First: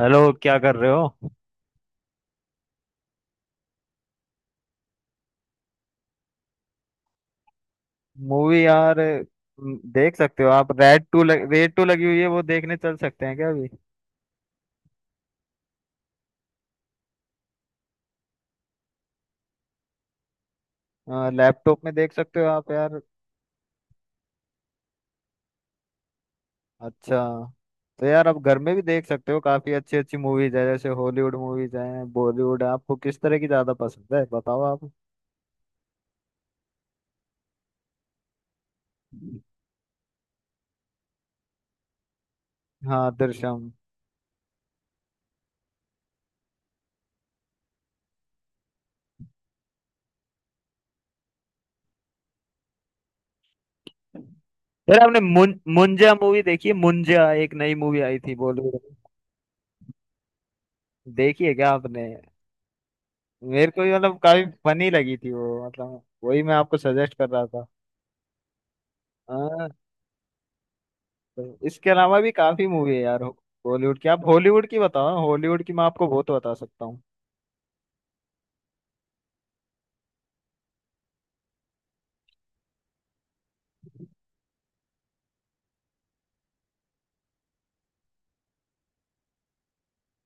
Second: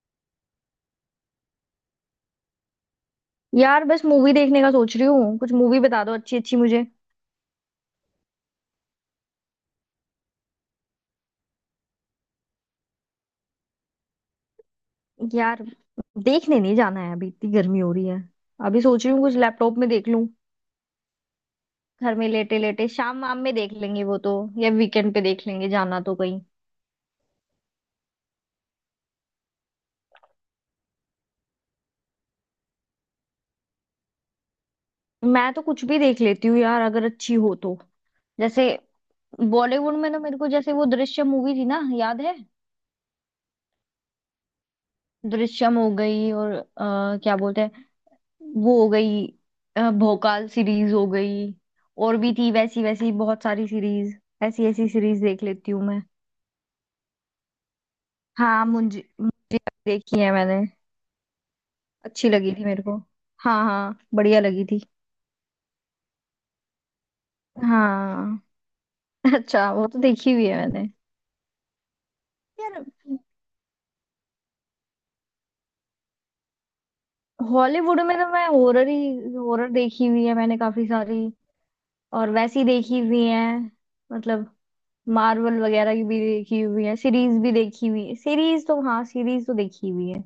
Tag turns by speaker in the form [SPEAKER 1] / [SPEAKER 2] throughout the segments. [SPEAKER 1] Hello, क्या कर रहे हो?
[SPEAKER 2] यार, बस मूवी देखने का सोच रही हूँ। कुछ मूवी बता दो अच्छी अच्छी मुझे।
[SPEAKER 1] मूवी यार। देख सकते हो आप। रेड टू लगी हुई है, वो देखने चल सकते हैं क्या अभी?
[SPEAKER 2] यार देखने नहीं जाना है, अभी इतनी गर्मी हो रही है। अभी सोच रही हूँ कुछ लैपटॉप में देख लूँ।
[SPEAKER 1] लैपटॉप में देख
[SPEAKER 2] घर में
[SPEAKER 1] सकते हो
[SPEAKER 2] लेटे
[SPEAKER 1] आप
[SPEAKER 2] लेटे
[SPEAKER 1] यार।
[SPEAKER 2] शाम वाम में देख लेंगे वो तो। या वीकेंड पे देख लेंगे, जाना तो कहीं।
[SPEAKER 1] अच्छा, तो यार आप घर में भी देख सकते हो। काफी अच्छी अच्छी मूवीज है, जैसे हॉलीवुड मूवीज हैं, बॉलीवुड है। आपको किस तरह की ज्यादा पसंद है, बताओ आप।
[SPEAKER 2] मैं तो कुछ भी देख लेती हूँ यार, अगर अच्छी हो तो। जैसे बॉलीवुड में ना, मेरे को जैसे वो दृश्यम मूवी थी ना, याद है।
[SPEAKER 1] हाँ, दृश्यम।
[SPEAKER 2] दृश्यम हो गई, और क्या बोलते हैं वो हो गई, भोकाल सीरीज हो गई। और भी थी वैसी वैसी बहुत सारी सीरीज। ऐसी ऐसी
[SPEAKER 1] यार आपने
[SPEAKER 2] सीरीज देख लेती हूँ मैं।
[SPEAKER 1] मुंजा मूवी देखी है? मुंजा एक नई मूवी आई थी
[SPEAKER 2] हाँ,
[SPEAKER 1] बॉलीवुड में।
[SPEAKER 2] मुंजी मुंजी देखी है मैंने।
[SPEAKER 1] देखी है क्या आपने?
[SPEAKER 2] अच्छी लगी थी मेरे को। हाँ
[SPEAKER 1] मेरे को ये
[SPEAKER 2] हाँ,
[SPEAKER 1] मतलब
[SPEAKER 2] बढ़िया
[SPEAKER 1] काफी
[SPEAKER 2] लगी थी।
[SPEAKER 1] फनी लगी थी वो। मतलब वही मैं आपको सजेस्ट कर रहा था।
[SPEAKER 2] हाँ।
[SPEAKER 1] हाँ,
[SPEAKER 2] अच्छा, वो तो देखी हुई है मैंने।
[SPEAKER 1] तो इसके अलावा भी काफी
[SPEAKER 2] यार
[SPEAKER 1] मूवी है यार बॉलीवुड की। आप हॉलीवुड की बताओ ना, हॉलीवुड की मैं आपको बहुत बता सकता हूँ।
[SPEAKER 2] हॉलीवुड में तो मैं हॉरर ही हॉरर देखी हुई है मैंने, काफी सारी। और वैसी देखी हुई है, मतलब मार्वल वगैरह की भी देखी हुई है, सीरीज भी देखी हुई है। सीरीज तो हाँ, सीरीज तो देखी हुई है।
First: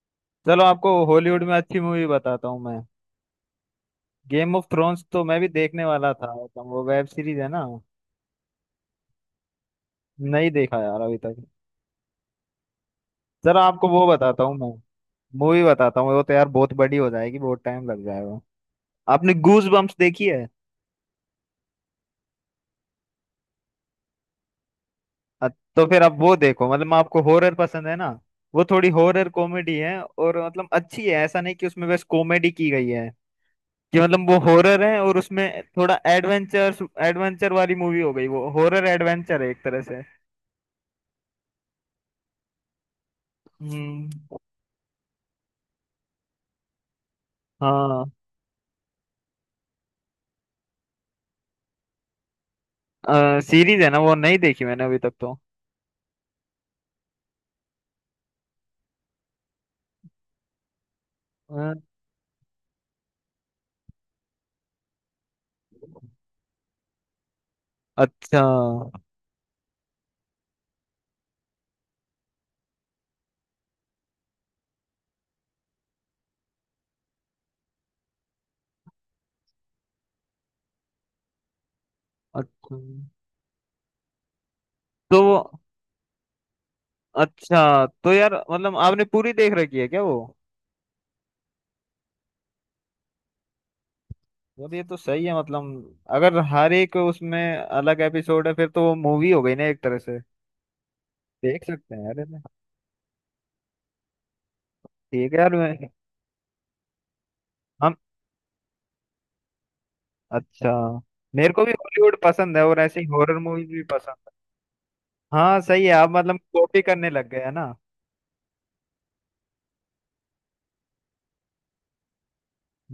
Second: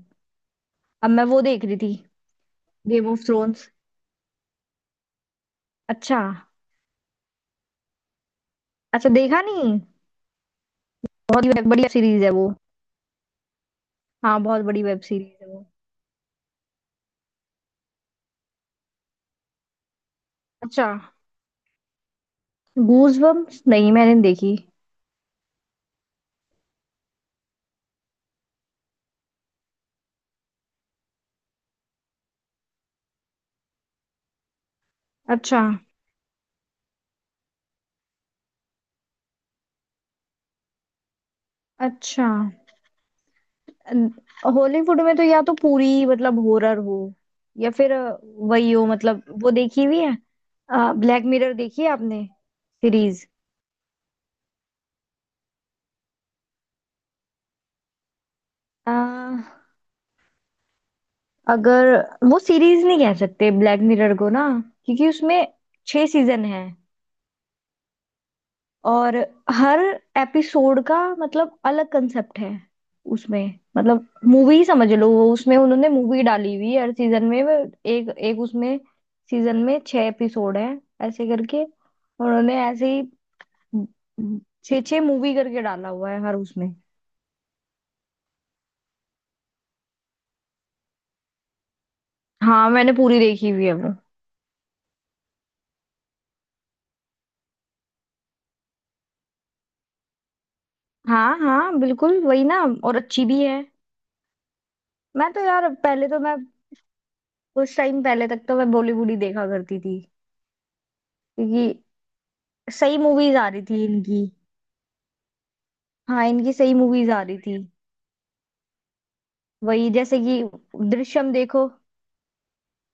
[SPEAKER 1] चलो आपको
[SPEAKER 2] अब मैं वो
[SPEAKER 1] हॉलीवुड में
[SPEAKER 2] देख रही
[SPEAKER 1] अच्छी
[SPEAKER 2] थी,
[SPEAKER 1] मूवी बताता हूँ मैं।
[SPEAKER 2] Game of thrones.
[SPEAKER 1] Game of thrones तो मैं भी देखने वाला
[SPEAKER 2] अच्छा।
[SPEAKER 1] था। तो वो वेब सीरीज है ना?
[SPEAKER 2] अच्छा देखा नहीं।
[SPEAKER 1] नहीं देखा यार अभी तक।
[SPEAKER 2] बहुत ही बढ़िया सीरीज है वो।
[SPEAKER 1] चलो आपको वो
[SPEAKER 2] हाँ,
[SPEAKER 1] बताता हूँ
[SPEAKER 2] बहुत
[SPEAKER 1] मैं।
[SPEAKER 2] बड़ी वेब सीरीज है
[SPEAKER 1] मूवी
[SPEAKER 2] वो।
[SPEAKER 1] बताता हूँ, वो तो यार बहुत बड़ी हो जाएगी, बहुत टाइम लग जाएगा। आपने गूज बम्प्स देखी है?
[SPEAKER 2] अच्छा। गूज बम्प्स नहीं, मैंने नहीं देखी।
[SPEAKER 1] अ- तो फिर आप वो देखो। मतलब मैं, आपको हॉरर पसंद है ना? वो थोड़ी हॉरर कॉमेडी है, और मतलब अच्छी है। ऐसा नहीं कि उसमें बस कॉमेडी की गई है, कि मतलब वो हॉरर है और
[SPEAKER 2] अच्छा।
[SPEAKER 1] उसमें थोड़ा एडवेंचर। एडवेंचर वाली मूवी हो गई वो, हॉरर एडवेंचर है एक तरह से।
[SPEAKER 2] अच्छा।
[SPEAKER 1] हम्म।
[SPEAKER 2] हॉलीवुड में तो या तो पूरी मतलब हॉरर हो, या फिर
[SPEAKER 1] हाँ,
[SPEAKER 2] वही हो, मतलब वो देखी हुई है। ब्लैक मिरर देखी है आपने, सीरीज?
[SPEAKER 1] सीरीज है ना वो। नहीं देखी मैंने अभी तक तो।
[SPEAKER 2] अ,
[SPEAKER 1] अ,
[SPEAKER 2] अगर वो सीरीज नहीं कह सकते ब्लैक मिरर को ना, क्योंकि उसमें छह सीजन है।
[SPEAKER 1] अच्छा।
[SPEAKER 2] और हर एपिसोड का मतलब अलग कंसेप्ट है उसमें। मतलब मूवी समझ लो, वो उसमें उन्होंने मूवी डाली हुई है हर सीजन में। वो एक एक उसमें सीजन में छह एपिसोड है, ऐसे करके उन्होंने
[SPEAKER 1] अच्छा,
[SPEAKER 2] ऐसे ही छः छः
[SPEAKER 1] तो
[SPEAKER 2] मूवी
[SPEAKER 1] वो,
[SPEAKER 2] करके डाला हुआ है हर उसमें।
[SPEAKER 1] अच्छा तो यार मतलब आपने पूरी देख रखी है क्या वो?
[SPEAKER 2] हाँ, मैंने पूरी देखी हुई है वो।
[SPEAKER 1] यार ये तो सही है, मतलब अगर हर एक उसमें अलग एपिसोड है फिर तो वो मूवी हो गई ना एक तरह से।
[SPEAKER 2] हाँ
[SPEAKER 1] देख
[SPEAKER 2] हाँ,
[SPEAKER 1] सकते हैं यार
[SPEAKER 2] बिल्कुल
[SPEAKER 1] ये
[SPEAKER 2] वही
[SPEAKER 1] तो।
[SPEAKER 2] ना, और अच्छी भी है।
[SPEAKER 1] ठीक
[SPEAKER 2] मैं
[SPEAKER 1] है
[SPEAKER 2] तो
[SPEAKER 1] यार,
[SPEAKER 2] यार,
[SPEAKER 1] मैं-
[SPEAKER 2] पहले तो मैं कुछ
[SPEAKER 1] हम।
[SPEAKER 2] टाइम पहले तक तो मैं बॉलीवुड ही देखा करती थी,
[SPEAKER 1] अच्छा, मेरे को भी
[SPEAKER 2] क्योंकि
[SPEAKER 1] हॉलीवुड पसंद है और
[SPEAKER 2] सही
[SPEAKER 1] ऐसे ही
[SPEAKER 2] मूवीज
[SPEAKER 1] हॉरर
[SPEAKER 2] आ रही
[SPEAKER 1] मूवीज भी
[SPEAKER 2] थी
[SPEAKER 1] पसंद
[SPEAKER 2] इनकी।
[SPEAKER 1] है। हाँ सही है, आप
[SPEAKER 2] हाँ,
[SPEAKER 1] मतलब
[SPEAKER 2] इनकी सही
[SPEAKER 1] कॉपी करने
[SPEAKER 2] मूवीज आ
[SPEAKER 1] लग
[SPEAKER 2] रही
[SPEAKER 1] गए है
[SPEAKER 2] थी।
[SPEAKER 1] ना।
[SPEAKER 2] वही, जैसे कि दृश्यम देखो,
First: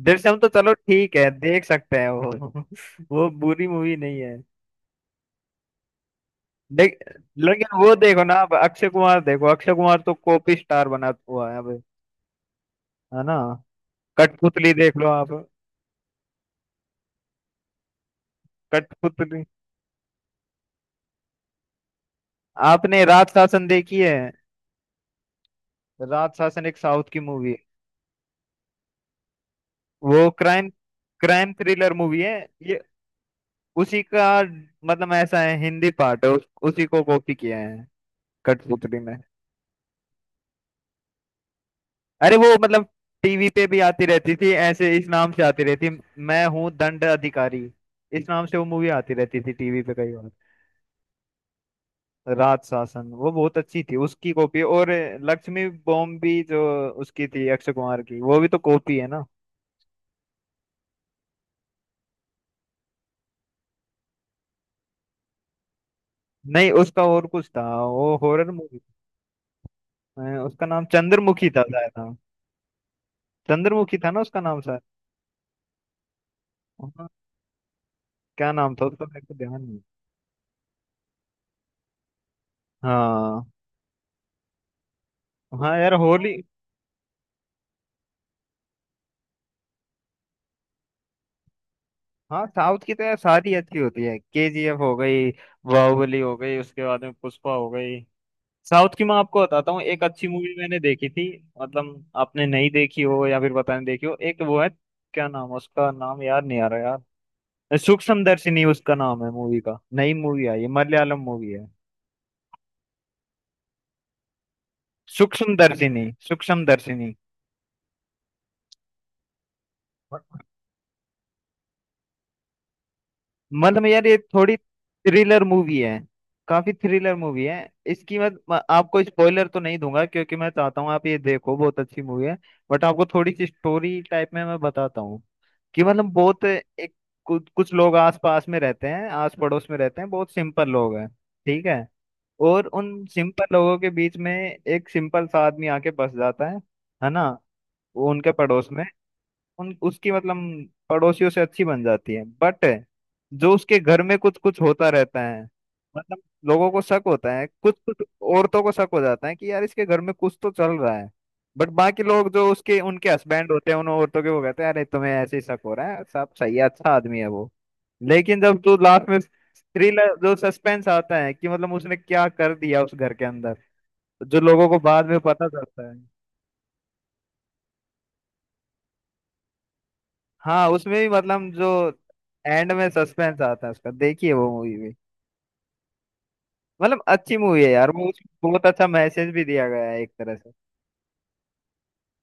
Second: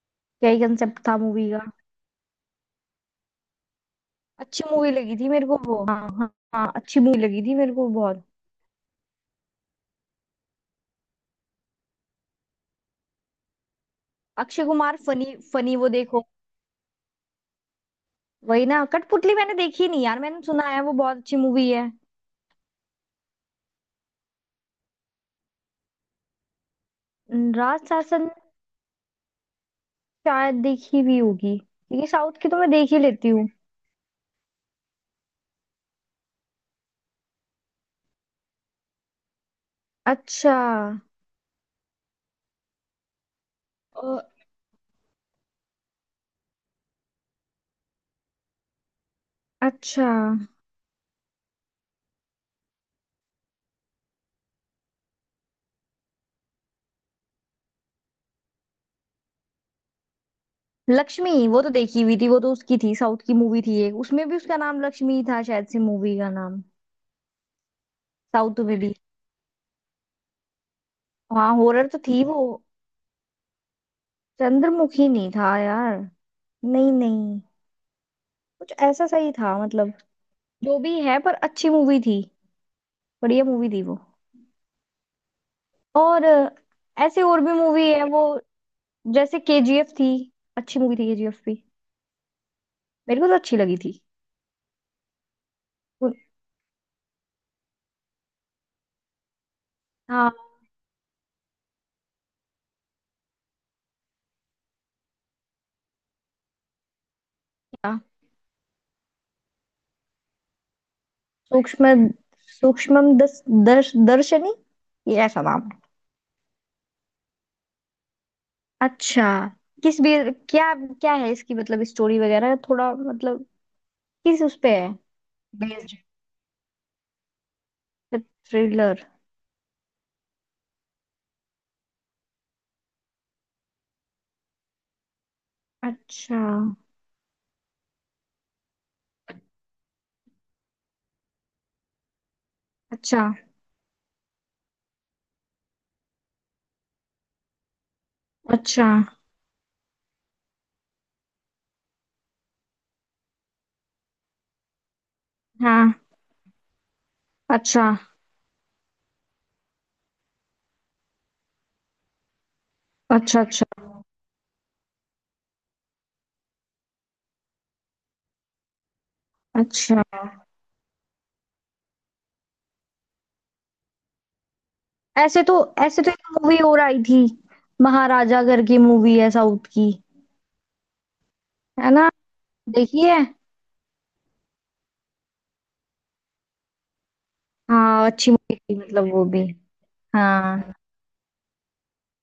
[SPEAKER 1] दृश्यम तो
[SPEAKER 2] क्या ही
[SPEAKER 1] चलो
[SPEAKER 2] कंसेप्ट
[SPEAKER 1] ठीक
[SPEAKER 2] था
[SPEAKER 1] है,
[SPEAKER 2] मूवी का।
[SPEAKER 1] देख सकते हैं वो। वो बुरी मूवी नहीं है।
[SPEAKER 2] अच्छी मूवी लगी थी मेरे को वो। हाँ हाँ हाँ,
[SPEAKER 1] देख,
[SPEAKER 2] अच्छी मूवी लगी थी मेरे
[SPEAKER 1] लेकिन
[SPEAKER 2] को
[SPEAKER 1] वो देखो
[SPEAKER 2] बहुत।
[SPEAKER 1] ना अब, अक्षय कुमार देखो, अक्षय कुमार तो कॉपी स्टार बना हुआ है अब, है ना?
[SPEAKER 2] अक्षय
[SPEAKER 1] कठपुतली देख
[SPEAKER 2] कुमार
[SPEAKER 1] लो आप।
[SPEAKER 2] फनी फनी, वो देखो, वही ना, कठपुतली।
[SPEAKER 1] कठपुतली,
[SPEAKER 2] मैंने देखी नहीं यार, मैंने सुना है वो बहुत अच्छी मूवी है।
[SPEAKER 1] आपने राज शासन देखी है? राज शासन एक साउथ की मूवी
[SPEAKER 2] न,
[SPEAKER 1] है।
[SPEAKER 2] राज शासन?
[SPEAKER 1] वो
[SPEAKER 2] शायद
[SPEAKER 1] क्राइम,
[SPEAKER 2] देखी भी
[SPEAKER 1] क्राइम
[SPEAKER 2] होगी,
[SPEAKER 1] थ्रिलर
[SPEAKER 2] क्योंकि
[SPEAKER 1] मूवी
[SPEAKER 2] साउथ
[SPEAKER 1] है
[SPEAKER 2] की तो मैं
[SPEAKER 1] ये।
[SPEAKER 2] देख ही लेती हूँ।
[SPEAKER 1] उसी का, मतलब ऐसा है, हिंदी पार्ट है उसी को कॉपी किया है कठपुतली में।
[SPEAKER 2] अच्छा।
[SPEAKER 1] अरे वो मतलब टीवी पे भी आती
[SPEAKER 2] अ,
[SPEAKER 1] रहती थी ऐसे, इस नाम से आती रहती। मैं हूँ दंड अधिकारी, इस नाम से वो मूवी आती रहती थी टीवी पे
[SPEAKER 2] अच्छा।
[SPEAKER 1] कई बार। राज शासन वो बहुत अच्छी थी, उसकी कॉपी। और लक्ष्मी बॉम्ब भी जो उसकी थी, अक्षय कुमार की, वो भी तो कॉपी है ना।
[SPEAKER 2] लक्ष्मी? वो तो देखी हुई थी। वो तो उसकी थी, साउथ की मूवी थी एक, उसमें भी उसका नाम लक्ष्मी ही था शायद से, मूवी का नाम।
[SPEAKER 1] नहीं, उसका और कुछ था। वो हॉरर
[SPEAKER 2] साउथ
[SPEAKER 1] मूवी,
[SPEAKER 2] में भी?
[SPEAKER 1] उसका नाम चंद्रमुखी
[SPEAKER 2] हाँ,
[SPEAKER 1] था
[SPEAKER 2] हॉरर
[SPEAKER 1] शायद,
[SPEAKER 2] तो
[SPEAKER 1] हाँ।
[SPEAKER 2] थी वो।
[SPEAKER 1] चंद्रमुखी था ना उसका नाम शायद।
[SPEAKER 2] चंद्रमुखी नहीं था यार, नहीं
[SPEAKER 1] हाँ,
[SPEAKER 2] नहीं,
[SPEAKER 1] क्या
[SPEAKER 2] कुछ
[SPEAKER 1] नाम था उसका,
[SPEAKER 2] ऐसा
[SPEAKER 1] मेरे
[SPEAKER 2] सही
[SPEAKER 1] को
[SPEAKER 2] था
[SPEAKER 1] ध्यान नहीं।
[SPEAKER 2] मतलब। जो भी है, पर अच्छी मूवी थी। बढ़िया
[SPEAKER 1] हाँ।
[SPEAKER 2] मूवी थी वो।
[SPEAKER 1] हाँ यार,
[SPEAKER 2] और
[SPEAKER 1] होली।
[SPEAKER 2] ऐसे और भी मूवी है वो, जैसे केजीएफ थी। अच्छी मूवी थी केजीएफ भी।
[SPEAKER 1] हाँ साउथ की तो यार
[SPEAKER 2] मेरे को तो
[SPEAKER 1] सारी
[SPEAKER 2] अच्छी लगी
[SPEAKER 1] अच्छी
[SPEAKER 2] थी।
[SPEAKER 1] होती है। केजीएफ हो गई,
[SPEAKER 2] उन-
[SPEAKER 1] बाहुबली हो गई, उसके बाद में पुष्पा हो गई। साउथ की मैं आपको बताता हूँ एक अच्छी
[SPEAKER 2] हाँ।
[SPEAKER 1] मूवी मैंने देखी थी। मतलब आपने नहीं देखी हो या फिर पता नहीं देखी हो, एक वो है। क्या नाम है, उसका नाम याद नहीं आ रहा यार।
[SPEAKER 2] क्या?
[SPEAKER 1] सूक्ष्म दर्शिनी, उसका नाम है मूवी का, नई मूवी आई है, मलयालम मूवी है।
[SPEAKER 2] सूक्ष्म। सूक्ष्म दस दर्श दर्शनी, ये ऐसा
[SPEAKER 1] सूक्ष्म
[SPEAKER 2] नाम है।
[SPEAKER 1] दर्शिनी, सूक्ष्म दर्शिनी।
[SPEAKER 2] अच्छा। किस भी, क्या क्या है इसकी, मतलब स्टोरी वगैरह थोड़ा, मतलब
[SPEAKER 1] मतलब यार ये
[SPEAKER 2] किस
[SPEAKER 1] थोड़ी
[SPEAKER 2] उस पे है
[SPEAKER 1] थ्रिलर मूवी
[SPEAKER 2] बेस्ड?
[SPEAKER 1] है, काफी थ्रिलर मूवी है। इसकी मैं आपको
[SPEAKER 2] थ्रिलर।
[SPEAKER 1] स्पॉइलर तो नहीं दूंगा, क्योंकि मैं चाहता हूँ आप ये देखो, बहुत अच्छी मूवी है। बट आपको थोड़ी सी स्टोरी टाइप में मैं बताता हूँ। कि मतलब
[SPEAKER 2] अच्छा।
[SPEAKER 1] बहुत एक, कुछ कुछ लोग आस पास में रहते हैं, आस पड़ोस में रहते हैं, बहुत सिंपल लोग हैं। ठीक है? और उन
[SPEAKER 2] अच्छा।
[SPEAKER 1] सिंपल लोगों के बीच में एक सिंपल सा आदमी आके बस जाता है ना, वो उनके पड़ोस में।
[SPEAKER 2] अच्छा।
[SPEAKER 1] उन उसकी मतलब पड़ोसियों से अच्छी बन जाती है, बट जो उसके घर में कुछ कुछ होता रहता है,
[SPEAKER 2] हाँ।
[SPEAKER 1] मतलब लोगों को शक होता है कुछ
[SPEAKER 2] अच्छा।
[SPEAKER 1] कुछ। औरतों को शक हो जाता है कि यार इसके घर में कुछ तो चल रहा है। बट बाकी लोग जो उसके, उनके
[SPEAKER 2] अच्छा।
[SPEAKER 1] हस्बैंड होते हैं
[SPEAKER 2] अच्छा।
[SPEAKER 1] उन औरतों के, वो कहते हैं अरे तुम्हें ऐसे ही शक हो रहा है, साहब सही है, अच्छा आदमी है वो। लेकिन जब तू लास्ट में,
[SPEAKER 2] अच्छा।
[SPEAKER 1] थ्रिलर जो सस्पेंस आता है कि मतलब उसने क्या कर दिया उस घर के अंदर, जो लोगों को बाद में
[SPEAKER 2] ऐसे
[SPEAKER 1] पता
[SPEAKER 2] तो,
[SPEAKER 1] चलता है।
[SPEAKER 2] एक मूवी और आई थी, महाराजा करके, मूवी है साउथ की,
[SPEAKER 1] हाँ उसमें भी मतलब, जो
[SPEAKER 2] है ना।
[SPEAKER 1] एंड में
[SPEAKER 2] देखी है।
[SPEAKER 1] सस्पेंस आता है उसका, देखिए वो मूवी भी। मतलब अच्छी मूवी है यार
[SPEAKER 2] हाँ,
[SPEAKER 1] वो,
[SPEAKER 2] अच्छी
[SPEAKER 1] उसमें
[SPEAKER 2] मूवी
[SPEAKER 1] बहुत
[SPEAKER 2] थी
[SPEAKER 1] अच्छा
[SPEAKER 2] मतलब वो
[SPEAKER 1] मैसेज भी
[SPEAKER 2] भी।
[SPEAKER 1] दिया गया है एक तरह से।
[SPEAKER 2] हाँ।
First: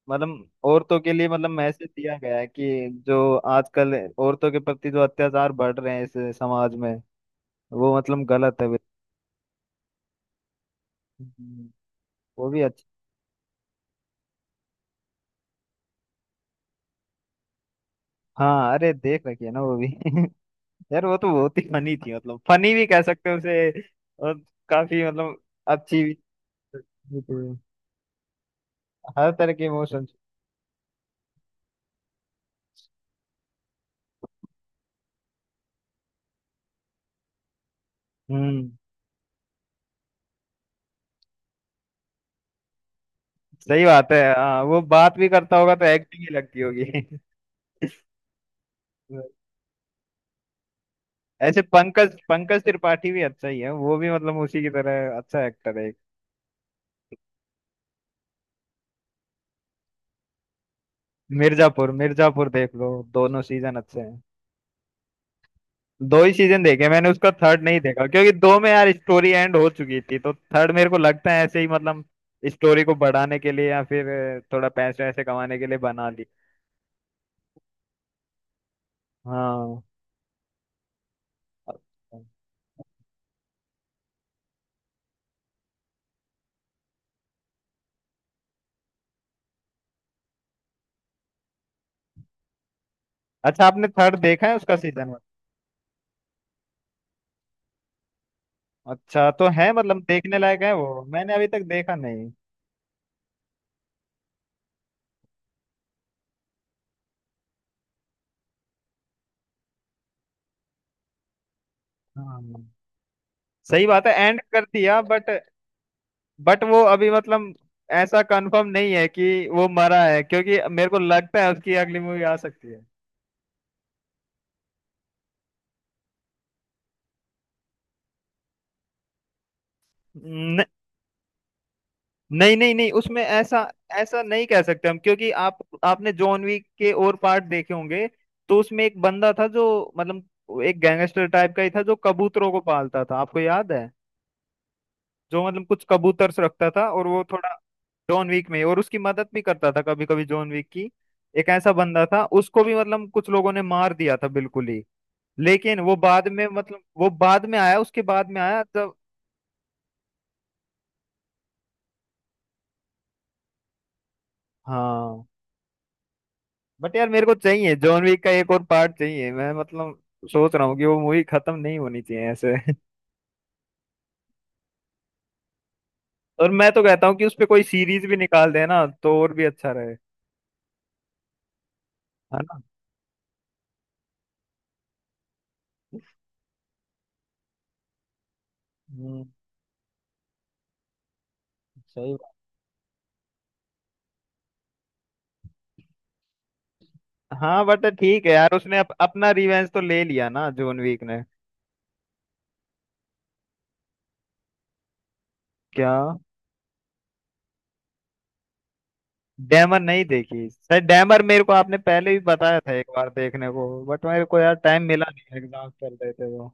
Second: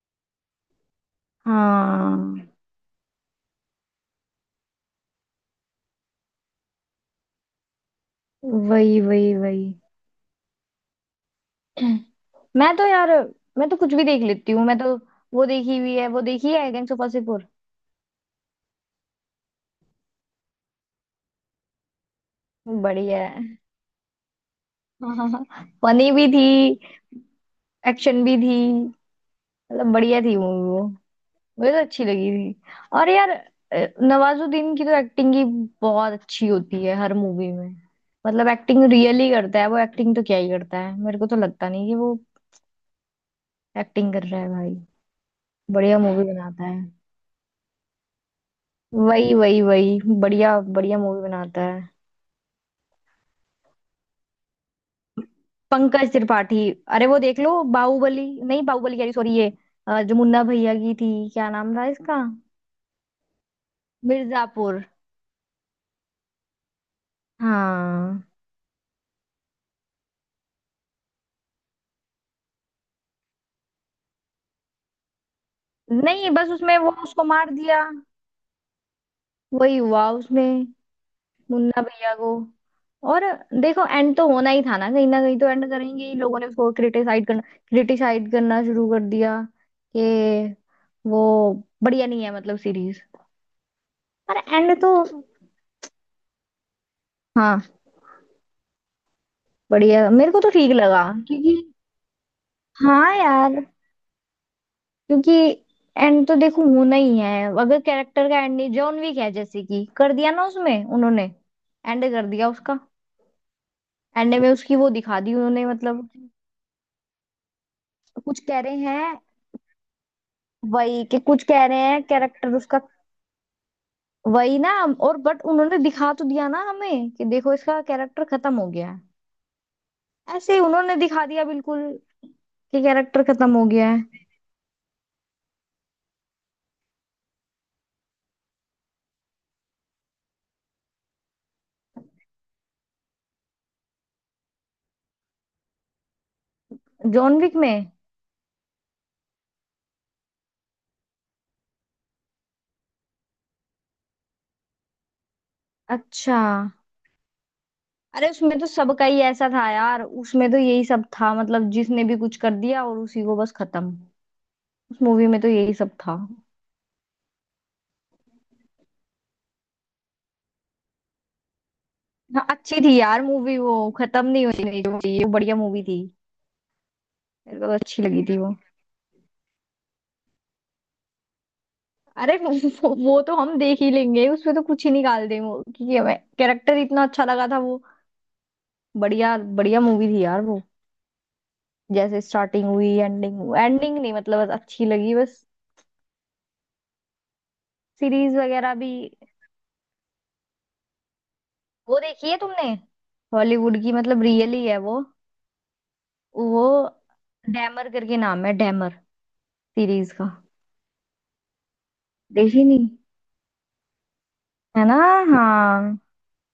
[SPEAKER 1] मतलब औरतों के लिए मतलब मैसेज दिया गया है,
[SPEAKER 2] हाँ,
[SPEAKER 1] कि जो आजकल औरतों के प्रति जो अत्याचार बढ़ रहे हैं इस समाज में, वो मतलब गलत है बिल्कुल।
[SPEAKER 2] वही वही वही।
[SPEAKER 1] हम्म, वो भी
[SPEAKER 2] मैं तो
[SPEAKER 1] अच्छा।
[SPEAKER 2] यार, मैं तो कुछ भी देख लेती हूँ मैं तो। वो देखी हुई है, वो देखी है, गैंग्स ऑफ वासेपुर।
[SPEAKER 1] हाँ, अरे देख रखी है ना वो भी। यार वो तो बहुत ही फनी थी, मतलब फनी भी कह
[SPEAKER 2] बढ़िया
[SPEAKER 1] सकते हो
[SPEAKER 2] है।
[SPEAKER 1] उसे। और काफी मतलब अच्छी
[SPEAKER 2] फनी
[SPEAKER 1] भी
[SPEAKER 2] भी थी,
[SPEAKER 1] थी।
[SPEAKER 2] एक्शन भी थी,
[SPEAKER 1] हर तरह के
[SPEAKER 2] मतलब
[SPEAKER 1] इमोशंस।
[SPEAKER 2] बढ़िया थी मूवी वो। मुझे तो अच्छी लगी थी। और यार, नवाजुद्दीन की तो एक्टिंग ही बहुत अच्छी होती है हर मूवी में। मतलब
[SPEAKER 1] हम्म,
[SPEAKER 2] एक्टिंग रियली करता है वो, एक्टिंग तो क्या ही करता है, मेरे को तो लगता नहीं कि वो
[SPEAKER 1] सही बात
[SPEAKER 2] एक्टिंग
[SPEAKER 1] है।
[SPEAKER 2] कर रहा है
[SPEAKER 1] हाँ
[SPEAKER 2] भाई।
[SPEAKER 1] वो बात भी करता होगा तो
[SPEAKER 2] बढ़िया
[SPEAKER 1] एक्टिंग
[SPEAKER 2] मूवी
[SPEAKER 1] ही लगती
[SPEAKER 2] बनाता है।
[SPEAKER 1] होगी।
[SPEAKER 2] वही वही वही, बढ़िया बढ़िया मूवी
[SPEAKER 1] ऐसे
[SPEAKER 2] बनाता है।
[SPEAKER 1] पंकज, पंकज त्रिपाठी भी अच्छा ही है, वो भी मतलब उसी की तरह अच्छा एक्टर है।
[SPEAKER 2] पंकज त्रिपाठी। अरे वो देख लो, बाहुबली नहीं, बाहुबली कह रही, सॉरी, ये जो मुन्ना भैया की थी, क्या नाम था
[SPEAKER 1] मिर्जापुर,
[SPEAKER 2] इसका?
[SPEAKER 1] मिर्जापुर देख लो, दोनों सीजन अच्छे हैं।
[SPEAKER 2] मिर्जापुर।
[SPEAKER 1] दो ही सीजन देखे मैंने, उसका थर्ड नहीं देखा,
[SPEAKER 2] हाँ,
[SPEAKER 1] क्योंकि दो में यार स्टोरी एंड हो चुकी थी। तो थर्ड मेरे को लगता है ऐसे ही मतलब स्टोरी को बढ़ाने के लिए या फिर थोड़ा पैसे वैसे कमाने के लिए बना ली।
[SPEAKER 2] नहीं, बस उसमें वो उसको मार दिया, वही
[SPEAKER 1] हाँ।
[SPEAKER 2] हुआ उसमें, मुन्ना भैया को। और देखो, एंड तो होना ही था ना, कहीं ना कहीं तो एंड करेंगे ही। लोगों ने उसको क्रिटिसाइड करना, क्रिटिसाइड करना शुरू कर दिया कि वो बढ़िया नहीं है, मतलब सीरीज।
[SPEAKER 1] अच्छा, आपने थर्ड
[SPEAKER 2] पर
[SPEAKER 1] देखा है उसका
[SPEAKER 2] एंड तो।
[SPEAKER 1] सीजन?
[SPEAKER 2] हाँ।
[SPEAKER 1] अच्छा तो है, मतलब
[SPEAKER 2] बढ़िया, मेरे
[SPEAKER 1] देखने
[SPEAKER 2] को तो
[SPEAKER 1] लायक
[SPEAKER 2] ठीक
[SPEAKER 1] है वो,
[SPEAKER 2] लगा,
[SPEAKER 1] मैंने अभी
[SPEAKER 2] क्योंकि
[SPEAKER 1] तक देखा नहीं।
[SPEAKER 2] हाँ यार, क्योंकि एंड तो देखो होना ही है। अगर कैरेक्टर का एंड नहीं, जॉन विक है जैसे कि, कर दिया ना उसमें उन्होंने, एंड कर दिया
[SPEAKER 1] हाँ
[SPEAKER 2] उसका।
[SPEAKER 1] सही बात है,
[SPEAKER 2] एंड
[SPEAKER 1] एंड
[SPEAKER 2] में
[SPEAKER 1] कर
[SPEAKER 2] उसकी वो
[SPEAKER 1] दिया,
[SPEAKER 2] दिखा
[SPEAKER 1] बट
[SPEAKER 2] दी उन्होंने, मतलब
[SPEAKER 1] बट वो अभी मतलब ऐसा
[SPEAKER 2] कुछ कह
[SPEAKER 1] कंफर्म
[SPEAKER 2] रहे
[SPEAKER 1] नहीं है
[SPEAKER 2] हैं,
[SPEAKER 1] कि वो मरा है, क्योंकि मेरे को
[SPEAKER 2] वही कि
[SPEAKER 1] लगता
[SPEAKER 2] कुछ
[SPEAKER 1] है
[SPEAKER 2] कह
[SPEAKER 1] उसकी
[SPEAKER 2] रहे
[SPEAKER 1] अगली
[SPEAKER 2] हैं
[SPEAKER 1] मूवी आ
[SPEAKER 2] कैरेक्टर
[SPEAKER 1] सकती
[SPEAKER 2] उसका,
[SPEAKER 1] है।
[SPEAKER 2] वही ना। और बट उन्होंने दिखा तो दिया ना हमें, कि देखो इसका कैरेक्टर खत्म हो गया है। ऐसे ही
[SPEAKER 1] न,
[SPEAKER 2] उन्होंने दिखा दिया बिल्कुल,
[SPEAKER 1] नहीं नहीं
[SPEAKER 2] कि
[SPEAKER 1] नहीं, उसमें
[SPEAKER 2] कैरेक्टर खत्म
[SPEAKER 1] ऐसा,
[SPEAKER 2] हो गया
[SPEAKER 1] ऐसा
[SPEAKER 2] है।
[SPEAKER 1] नहीं कह सकते हम, क्योंकि आप, आपने जॉन विक के और पार्ट देखे होंगे। तो उसमें एक बंदा था जो, मतलब एक गैंगस्टर टाइप का ही था, जो कबूतरों को पालता था, आपको याद है? जो मतलब कुछ कबूतर से रखता था, और वो
[SPEAKER 2] जॉन
[SPEAKER 1] थोड़ा
[SPEAKER 2] विक में।
[SPEAKER 1] जॉन विक में, और उसकी मदद भी करता था कभी कभी जॉन विक की। एक ऐसा बंदा था, उसको भी मतलब कुछ लोगों ने मार दिया था बिल्कुल ही। लेकिन वो बाद
[SPEAKER 2] अच्छा।
[SPEAKER 1] में, मतलब वो बाद में आया, उसके बाद
[SPEAKER 2] अरे
[SPEAKER 1] में
[SPEAKER 2] उसमें
[SPEAKER 1] आया
[SPEAKER 2] तो
[SPEAKER 1] तब।
[SPEAKER 2] सबका ही ऐसा था यार, उसमें तो यही सब था, मतलब जिसने भी कुछ कर दिया और उसी को बस खत्म। उस
[SPEAKER 1] हाँ
[SPEAKER 2] मूवी में तो यही सब था।
[SPEAKER 1] बट यार, मेरे को चाहिए जॉन विक का एक और पार्ट चाहिए। मैं मतलब सोच रहा हूँ कि वो मूवी खत्म नहीं होनी चाहिए
[SPEAKER 2] हाँ,
[SPEAKER 1] ऐसे।
[SPEAKER 2] अच्छी थी यार मूवी, वो खत्म नहीं होनी चाहिए, वो बढ़िया मूवी थी।
[SPEAKER 1] और मैं तो कहता हूँ कि उस पे
[SPEAKER 2] मेरे
[SPEAKER 1] कोई
[SPEAKER 2] को तो अच्छी
[SPEAKER 1] सीरीज भी
[SPEAKER 2] लगी थी
[SPEAKER 1] निकाल
[SPEAKER 2] वो।
[SPEAKER 1] देना तो और भी अच्छा रहे,
[SPEAKER 2] अरे
[SPEAKER 1] है
[SPEAKER 2] वो,
[SPEAKER 1] ना।
[SPEAKER 2] वो वो तो हम देख ही लेंगे, उसमें तो कुछ ही निकाल देंगे वो, क्योंकि हमें कैरेक्टर इतना अच्छा लगा था वो।
[SPEAKER 1] हम्म,
[SPEAKER 2] बढ़िया बढ़िया मूवी थी यार वो।
[SPEAKER 1] सही।
[SPEAKER 2] जैसे स्टार्टिंग हुई, एंडिंग हुई, एंडिंग नहीं मतलब, बस अच्छी लगी बस।
[SPEAKER 1] हाँ बट ठीक है
[SPEAKER 2] सीरीज
[SPEAKER 1] यार,
[SPEAKER 2] वगैरह
[SPEAKER 1] उसने
[SPEAKER 2] भी
[SPEAKER 1] अपना रिवेंज तो ले लिया ना, जॉन वीक ने।
[SPEAKER 2] वो देखी है तुमने? हॉलीवुड की, मतलब रियल ही है वो।
[SPEAKER 1] क्या?
[SPEAKER 2] वो डैमर करके नाम है, डैमर।
[SPEAKER 1] डैमर, नहीं
[SPEAKER 2] सीरीज का।
[SPEAKER 1] देखी सर। डैमर मेरे को आपने पहले भी बताया
[SPEAKER 2] देखी
[SPEAKER 1] था एक
[SPEAKER 2] नहीं।
[SPEAKER 1] बार देखने को, बट मेरे को यार टाइम
[SPEAKER 2] है ना।
[SPEAKER 1] मिला नहीं, एग्जाम चल
[SPEAKER 2] हाँ।
[SPEAKER 1] रहे थे वो।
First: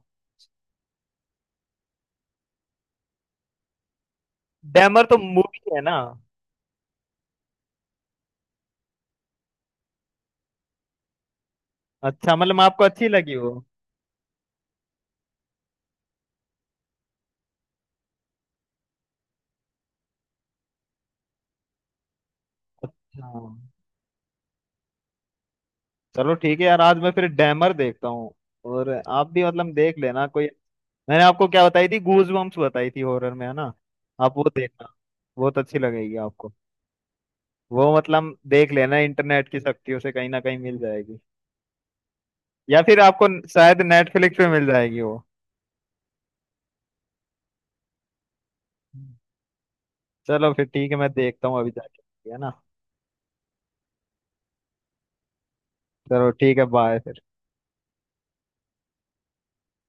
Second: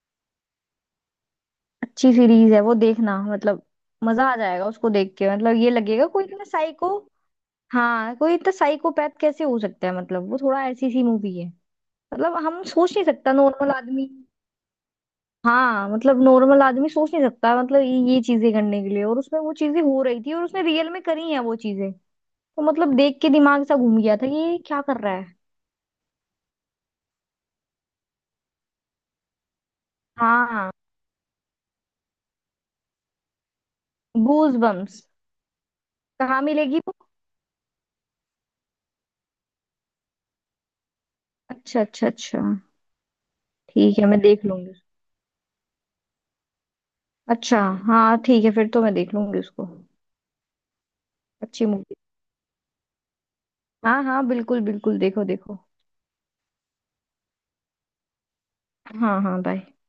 [SPEAKER 2] अच्छी सीरीज है वो, देखना मतलब। मजा आ जाएगा उसको
[SPEAKER 1] डैमर
[SPEAKER 2] देख
[SPEAKER 1] तो
[SPEAKER 2] के, मतलब
[SPEAKER 1] मूवी
[SPEAKER 2] ये
[SPEAKER 1] है ना?
[SPEAKER 2] लगेगा, कोई इतना साइको। हाँ, कोई इतना साइकोपैथ कैसे हो सकता है, मतलब वो थोड़ा ऐसी सी मूवी है।
[SPEAKER 1] अच्छा,
[SPEAKER 2] मतलब
[SPEAKER 1] मतलब
[SPEAKER 2] हम
[SPEAKER 1] आपको
[SPEAKER 2] सोच नहीं
[SPEAKER 1] अच्छी
[SPEAKER 2] सकता,
[SPEAKER 1] लगी वो।
[SPEAKER 2] नॉर्मल आदमी। हाँ, मतलब नॉर्मल आदमी सोच नहीं सकता, मतलब ये चीजें करने के लिए, और उसमें वो चीजें हो रही थी और उसने रियल में करी हैं वो चीजें। तो मतलब देख के
[SPEAKER 1] हाँ,
[SPEAKER 2] दिमाग सा घूम गया था कि ये क्या कर रहा है।
[SPEAKER 1] चलो ठीक है यार, आज मैं फिर डैमर देखता हूँ। और आप भी मतलब देख लेना कोई।
[SPEAKER 2] हाँ।
[SPEAKER 1] मैंने आपको क्या बताई थी, गूज बम्प्स बताई थी, हॉरर में है ना, आप वो
[SPEAKER 2] गूज
[SPEAKER 1] देखना,
[SPEAKER 2] बम्स
[SPEAKER 1] बहुत अच्छी लगेगी
[SPEAKER 2] कहाँ
[SPEAKER 1] आपको।
[SPEAKER 2] मिलेगी वो?
[SPEAKER 1] वो मतलब देख लेना, इंटरनेट की शक्तियों से कहीं ना कहीं मिल जाएगी।
[SPEAKER 2] अच्छा अच्छा अच्छा,
[SPEAKER 1] या फिर आपको शायद
[SPEAKER 2] ठीक है मैं
[SPEAKER 1] नेटफ्लिक्स
[SPEAKER 2] देख
[SPEAKER 1] पे मिल
[SPEAKER 2] लूंगी।
[SPEAKER 1] जाएगी वो।
[SPEAKER 2] अच्छा। हाँ, ठीक है, फिर तो मैं देख लूंगी उसको।
[SPEAKER 1] चलो फिर ठीक है, मैं देखता हूँ
[SPEAKER 2] अच्छी
[SPEAKER 1] अभी
[SPEAKER 2] मूवी।
[SPEAKER 1] जाके, है ना।
[SPEAKER 2] हाँ हाँ, बिल्कुल बिल्कुल, देखो देखो।
[SPEAKER 1] चलो ठीक है, बाय फिर।
[SPEAKER 2] हाँ हाँ, बाय।